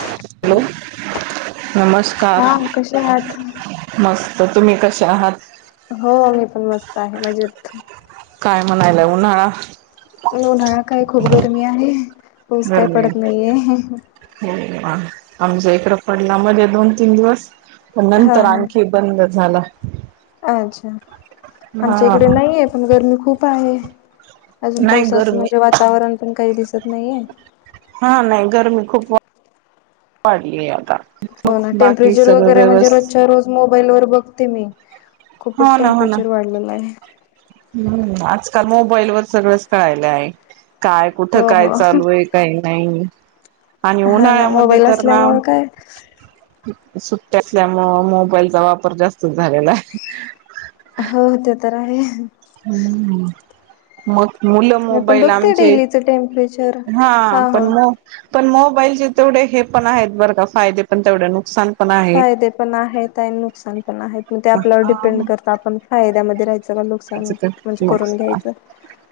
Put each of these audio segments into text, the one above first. Hello नमस्कार हा कसे आहात? मस्... तर तुम्ही कसे आहात... हो मी पण मस्त आहे मजेत... काय म्हणायला उन्हाळा... ल उन्हाळा काय खूप गरमी आहे पाऊस काय गरमी पडत नाहीये... आमचा इकडं पडला मध्ये दोन तीन दिवस पण हा नंतर हा. आणखी बंद झाला.. अच्छा आमच्या हा इकडे नाहीये. पण गरमी खूप आहे. अजून नाही पावसाचं गरमी म्हणजे वातावरण पण काही दिसत नाहीये. हा नाही गरमी खूप... वाढलीय आता... हो मग ना बाकी टेम्परेचर सगळं वगैरे म्हणजे व्यवस्थित रोजच्या रोज मोबाईल वर बघते मी... हो खूपच ना हो ना टेम्परेचर वाढलेलं आहे. हम्ज... काल मोबाईल वर सगळंच कळायला आहे काय कुठं हो काय हो. चालू आहे काय नाही. आणि हा ना उन्हाळ्यामध्ये मोबाईल तर ना... असल्यामुळे काय सुट्टया असल्यामुळ मोबाईलचा वापर जास्त झालेला आहे. हो ते तर आहे... हम्म म... मुलं मी पण मोबाईल बघते आमचे डेलीच टेम्परेचर हा पण मो... पण मोबाईलचे तेवढे हे पण आहेत बर का फायदे पण तेवढे नुकसान... पण आहे. फायदे पण आहेत आणि नुकसान पण आहेत मग ते आपल्यावर डिपेंड करतात आपण फायद्यामध्ये... राहायचं का नुकसान म्हणजे लोक करून घ्यायचं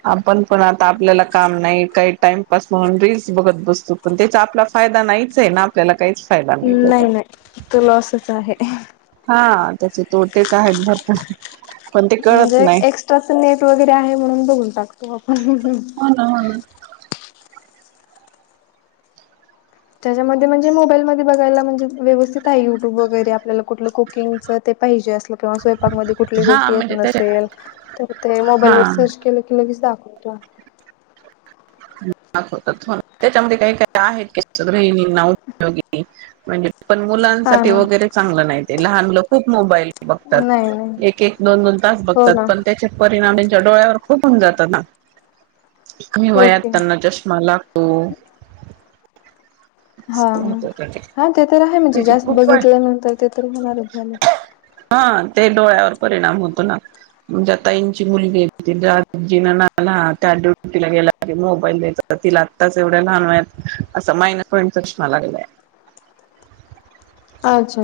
आपण... पण आता आपल्याला काम नाही काही टाइमपास म्हणून रीलस बघत बसतो पण त्याचा आपला फायदा नाहीच आहे... आपल्याला काहीच... फायदा त्याचा नाही नाही तो लॉसच आहे... हा त्याचे तोटच... बत... म्हणजे एक्स्ट्राच नेट वगैरे आहे म्हणून बघून टकतो आपण... हो ना हो ना त्याच्यामध्ये म्हणजे मोबाईलमध्ये बघायला म्हणजे व्यवस्थित आहे युट्यूब वगैरे आपल्याला कुठलं कुकिंगच... पाहिजे अस... स्वयपाक मध्ये कुठली हा गोष्टी येत म्हणजे त्याच्या नसेल तर ते हा मोबाईल वर सर्च केलं की लगेच दाखव... अच्छा... त त्याच्यामध्ये काही काही आहेत गृहिणींना उपयोगी म्हणजे... पण हा मुलांसाठी ना वगैरे चांगलं नाही लहान मुलं खूप मोबाईल बघतात नाही नाही एक एक दोन... हो बघतात ना पण त्याचे परिणाम त्यांच्या डोळ्यावर खूप होऊन जात ना... कमी वयात ओके त्यांना चष्मा लागतो... हा हा ते तर आहे म्हणजे त्याचे जास्त खूप वाईट बघितल्या नंतर ते तर होणारच झाले. [unintelligible] हा ते डोळ्यावर परिणाम होतो ना. म्हणजे ताईंची मुलगीजीं ना त्या ड्युटीला गेला. अरे मोबाईल द्याय तिला आत्ताच एवढ्या लहान वत असं मायनस पॉईंट सचना लागलाय. [unintelligible] अच्छा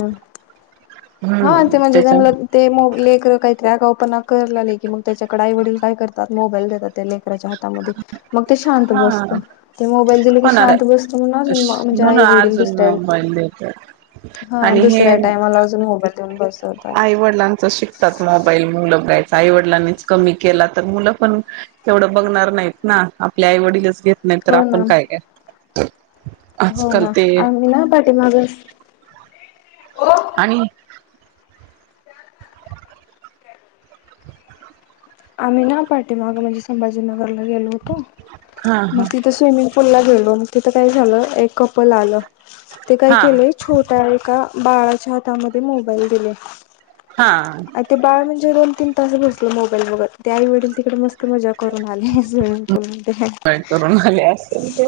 हा हम्म ते म्हणजे त्याच्या त्यां ते मग लेकर काहीतरी आगा ना करले की मग त्याच्याकडे आई वडील काय करतात मोबाईल देतात त्या लेकराच्या हातामध्ये. मग ते शांत हा बसत ते मोबाईल दिल की होणार आहे. शांत बसतो म्हणून अजून म्हणजे म्हणून आई वडील अजून दुसऱ्या. मोबाईल हा आणि हे. दुसऱ्या टायमाला अजून मोबाईल देऊन बसवतात. आईवडिलांच शिकतात मोबाईल मुलं ब्राईट. आईवडिलांनीच कमी केला तर मुलं पण तेवढं बघणार नाहीत ना आपल्या आईवडीलच घेत. नायतर हो आपण ना काय का. हो ना आणिी ना पाठी माग. आणि. आम्ही ना पाटे मागं माझे संभाजीना. ग हा म तिथ स्मंग पूल ला गेलो मग तिथ का झालंएक ते काय हा केलं छोट्या एका बाळा. हातामध्ये मोबाईल दिले हा हा आणि ते बाळ म्हणजे दोन तीन तास बसलं बगत ते आईवडील लतिकडे मस्त मजा करून आले. पूल मध्ये काय करून आले असेल ते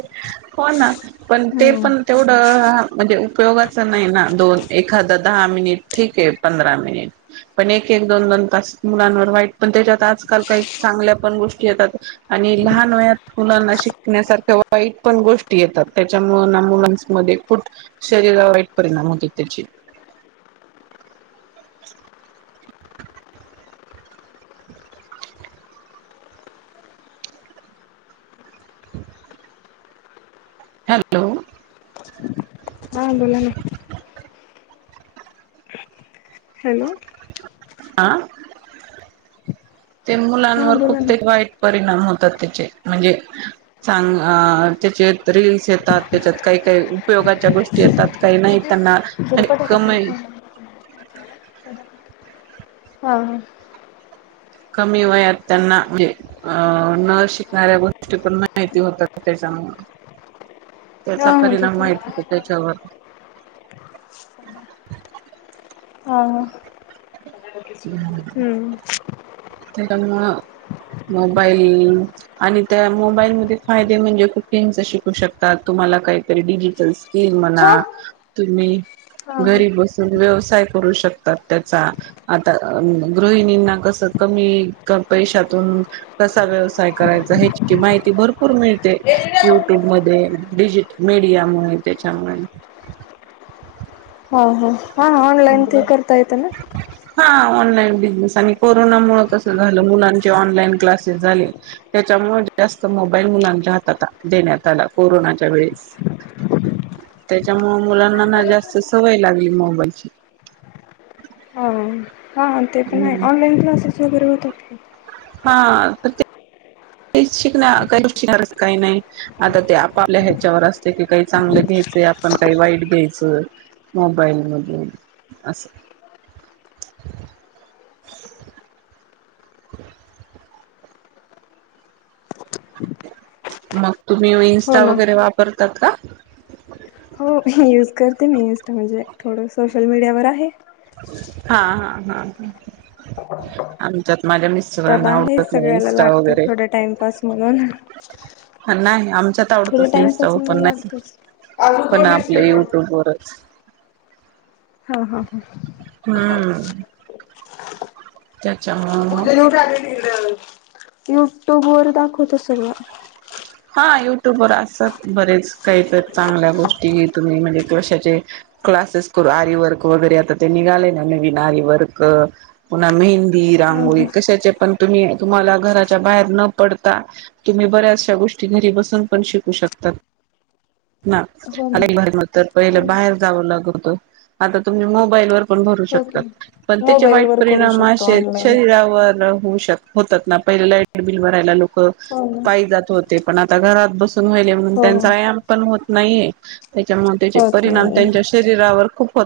हो ना. पण ते हो. पण तेवढं म्हणजे उपयोगाच नाही ना दोन. एखादा दहा मिनिट ठीके पंधरा मिनिट पण एक एक दोन दोन तास मुलांवरईट पण त्याच्यात आजकाल काही चांगल्या पण गोष्टी येतात. आणि लहान वयात मुलांना शिकण्यासारख्या वाईट पण गोष्टी येतात त्याच्या मुं मुलां ख वाईट परिणा होतो त्याची. [unintelligible] [unintelligible] [inaudible] हॅलो! हा बोला ना. हॅलो! हा ते हा मुलांवर बोला खूप ते ना वाईट परिणाम हा. म्हणजे त्या रील येतात त्याच्यात काही काही उपय गाच्या गोष्टी येतात. काही नाही त्यांना झपट आणि आपला कमी काम. हा कमी वयात त्यांना म्हणजे न शिकणाऱ्या गोष्टी पण माहिती होतात त्या. [unintelligible] हा होतो त्याच्यावर हा हम्म. आम मोबाईल आणि त्या मोबाईलमध्ये फायदे म्हणजे कुपंग शिकू शकतात तुम्हा. काहित [inaudible] डील छ. म्ह हा तुम्ही हा घरी बसून व्यवयसाय ू शकतात त्या आ गृहिणीना कस कमी पैशातून. कसा व्यवसाय करायचा ह्याची माहिती भरपूर मिळते युट्यूब मध्ये. डिजिट मीडियामुळे त्याच्यामुळे. ह ह हा ऑनलाईन ते करतायेत ना. हा ऑनलाईन बिझनेस आणि कोरोनामुळे कस झालं मुलांचे ऑनलाईन क्लासेस झाले त्या. मुळे जास्त मोबाईल मुलांच्या हात देण्यात आला कोरोनाच्या वेळेस. [unintelligible] त्याच्यामुळे मुलांना ना जास्त सवय लागली मोबाईलची. हां ते पण आहे ऑनलान्लासेस वगैरे होतात. [inaudible] हा तर ते [inaudible] शिक काही शिकच काही नाही आता ते आपापल्या ह्याच्यावर असते की काही चांगले ्याय आपण काही वाईट घ्यायचं मोबाईल म अस [inaudible] [inaudible] [inaudible] [inaudible] मग तुम्ही हो इन्स्टा ना. वगैरे वापरतात का हो यूज करते मी इस्ट म्हणजे थोडं सोशल मीडियावर आहे [inaudible] हा हा हा [inaudible] आच्या माझ्या त्यात मिस्टरांना आहे आवडत नाही सगळ्याला स्टा लागत वगैरे थोडं टाइमपास म्हणून [inaudible] नाही आमच त्याच्यात थोडं आवडतच नाही टाइमपास इं्स्टावर पण म्हणून नाही लागतच. अजून पण दोन आपले बिस्किट युट्यूबवरच [inaudible] हा हा हाा हम्म [inaudible] त्याच्यामुळे [inaudible] मग पूजेने उठ [inaudible] युट्यूब वर दाखवत सगळं [inaudible] हा युट्यूबवरर असतात बरेच काही तर चांगल्या गोष्टी तुम्ही म्हणजे क्वशाचे [inaudible] क्लासेस करू आरी वर्क वगैरे आता ते निघाले ना नवीन आरी वर्क पुन्हा मेन ी हा रांगोळी हा कशाचे पण तुम्ही तुम्हाला घराच्या बाहेर न पडता तुम्ही बऱ्याचशा गोष्टी िनरी बसून पण शिकू शकतात [inaudible] [inaudible] हो अ ना भर तर पहिलं बाहेर हो जावं लागत आता तुम्ही मोबाईलवर ण भरू की. शकतात पण त्याचे मोबाईल वाईट वर करू परिणाम अस शकतो ऑनलाईन. शरीरावर त ना पहि लाईट बिल भरायला लोक हो ना. पा जात होते पण आता घरात बस ण हो. त्यांचा वयाम पण होत नाहीये त्याच्यामुळे त्याचे होत परिणाम नाही. त्यांच्या शरीरावर खूप हो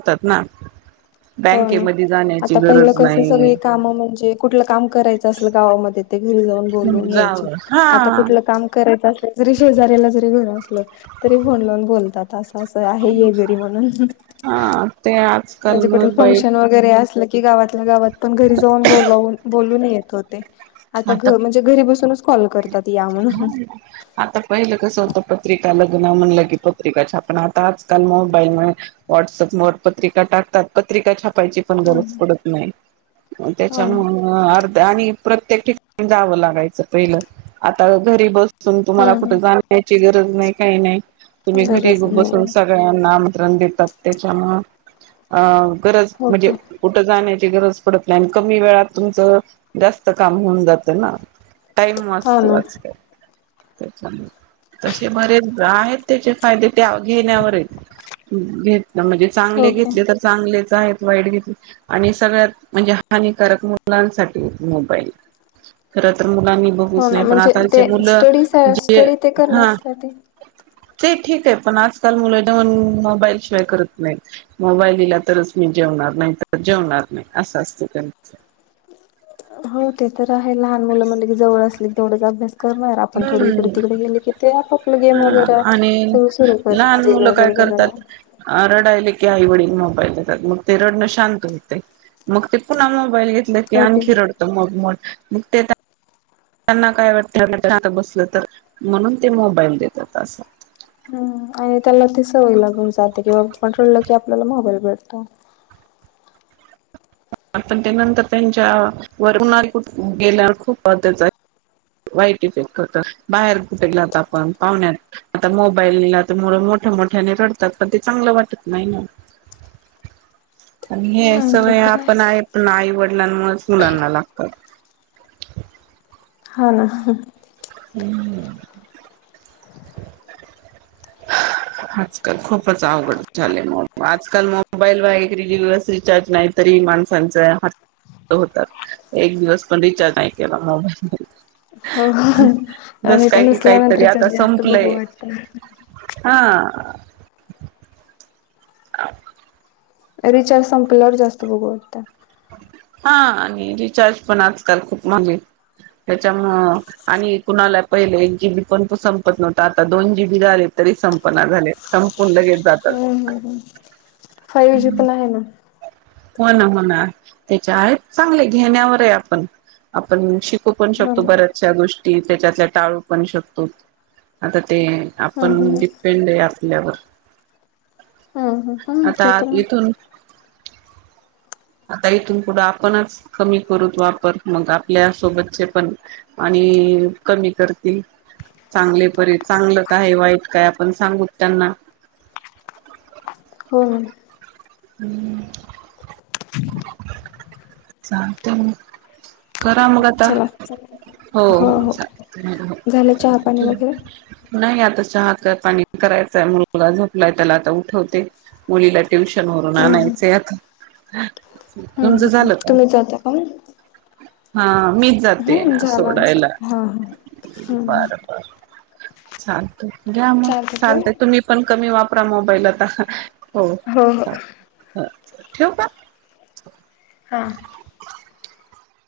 बे हो ना [inaudible] आता पहिलं कस सगळी काम म्हणजे कुठलं काम करायचं असलं गावामध्ये ते घरी जाऊन [inaudible] ब जावं हा आ कु काम करा शेजला जरी घल तरी फोन लावून बोलतात असं आहे आहे घरी म्हणून हा ते [inaudible] म्हणजे आजकाल कुठ मोबाईल फंक्शन वगैरे असलं की गावातल्या गावात पण घरी जाऊन बलावून बोलून येत होते आता घ म्हणजे घरी बसूनच कॉल करतात या म्हणून आता [inaudible] पहिलं कस होत पत्रिका लग क प्रिकाल मोईल वप प्रा टाकतात प्रिका पण गरज पडत नाही [inaudible] हो त्याच्या ना अर् आणि प्र प्र्येक ठिका जावं लागायचं पहिलं आता घरी बसून तुम्हाला हम्म कुठे जाण्याची गर नाही काही नाही [inaudible] तुम्ही हम् घरी गरज बसून नाही सगळ्यांना देतात त्याच्यामु [inaudible] अ गरज म्हणजे ओके कुठ जाण्या क व का हो जात [inaudible] टाईम हो मस्तो ना आजक [inaudible] [inaudible] त्या तसे बरेच आहेत त्याचे फायदे त्या घेण्यावरच [inaudible] घेतलं म्हणजे चांगले ओके घेतले तर चांगलेच आहेत वाईट घेतली आणि सगळ्यात म्हणजे हानिकारक मुलांसाठी [inaudible] खर मुलांनी बघच हो ना नाही पण म्हणजे आता त्या ते मुलं स्टडी जे स्टडी ते हा करण्यासाठी [inaudible] ते ठीक आहे पण आजकाल मुलं जाेऊन मोबाईलशिवाय करत नाहीत मोबाईल दिला तरच म्हणजे जेवणार नाही तर जेवणार नाही असं असत त्यांचं [inaudible] [inaudible] ह हो ते तर आहे लहान मुलं म्हणलं की जवळ असली तेवढाच अभ्यास करणार आपण थोडी इकडे हम्म तिकडे गेले की ते आप आप गेम हा वगैरे सगळ सुरु करणार वगैरे [inaudible] बघायला ातड आई वडील मोबाईल दातग ते रड शांत होते [inaudible] मग ते पुन्हा मोईल घ की ओके आणखी रडत मग म मग ते [inaudible] त्यांना काय वाटत बसलं तर म्हणून ते मोबाईल देतात असत. हम्म आणि त्याला ती सवय लागून जाते कि बा पण कळलं की आपल्याला मोबाईल भेटतो. पण त्यानंतर त्यांच्या वर उळ गेल्यावर खूप मदच आहे. वाईट इफेक्ट होत बाहेर कुठेलात आपण पाहण्यात आता मोबाईलला तर मु मोठ्या मोठ्याने रडतात पण ते चांगलं वाटत नाही ना. [inaudible] आणि हे ते सगळे तर आपण आहे प आईवड. डलांमुळेच मुलांना लागतात. हा ना. हम्म. आजकाल खूपच अवघड झाले आजकाल मोबाईल व एक रिस रिचार्ज नाही तरी माणसांचं. होत एक दिवस पण रिचार्ज नाही केला मोबाईल. हो जस आणि ते काय की नसल्यानंतर काहीतरी आता जास्त बघू संपलंय. वाटत हा. अ. रिचार्ज संपल्यावर जास्त बघू वाटतं. हा आणि रिचार्ज पण आजकाल खूप मगे त्याच्यामु आणि कुणाला पहिले एक जीबी पण तू संपत नव्हत आता दोन जीबी झाले. संपना झालंय संपून लगेच जात. फाईव जी पण आहे ना. हो ना हो ना त्याच्या आहेत चांगले घेण्यावर आहे आपण आपण शिक. पण हो शकतो ना. बऱ्याचशा गोष्टी त्याच्यातल्या टाळू पण शकतो आता ते हम्म आपण हम्म डिपेंड आहे आपल्यावर- हम हम. आता इथून. आता इथून पुढं आपणच कमी करूत वापर मग आपल्या सोबतचे पण आणि कमी करतील. चांगले परी चांगलं काय वाईट काय आपण सांगू त्यांना हो ना. हम्म. सांगते मग खरा मग आता चला हो हो झालं चहा पाणी वगैरे नाही आता हात पाणी करायचाय मुलगा झोपलाय त्याला आता उठवते. मुलीला ट्युशन वरून हम्म हम्म आणायचं आता हम्म तज हम्म झालं. का? तुम्ही जाता का? हा मीच जाते हम्म ना झालं आमचं सोडायला हा हा हम्म हम्म बर बर. चालत घ्या मग चालतंय चालतय ठेवू तुम्ही पण कमी वापरा मोबाईल आता हो ठीऊ का? ह.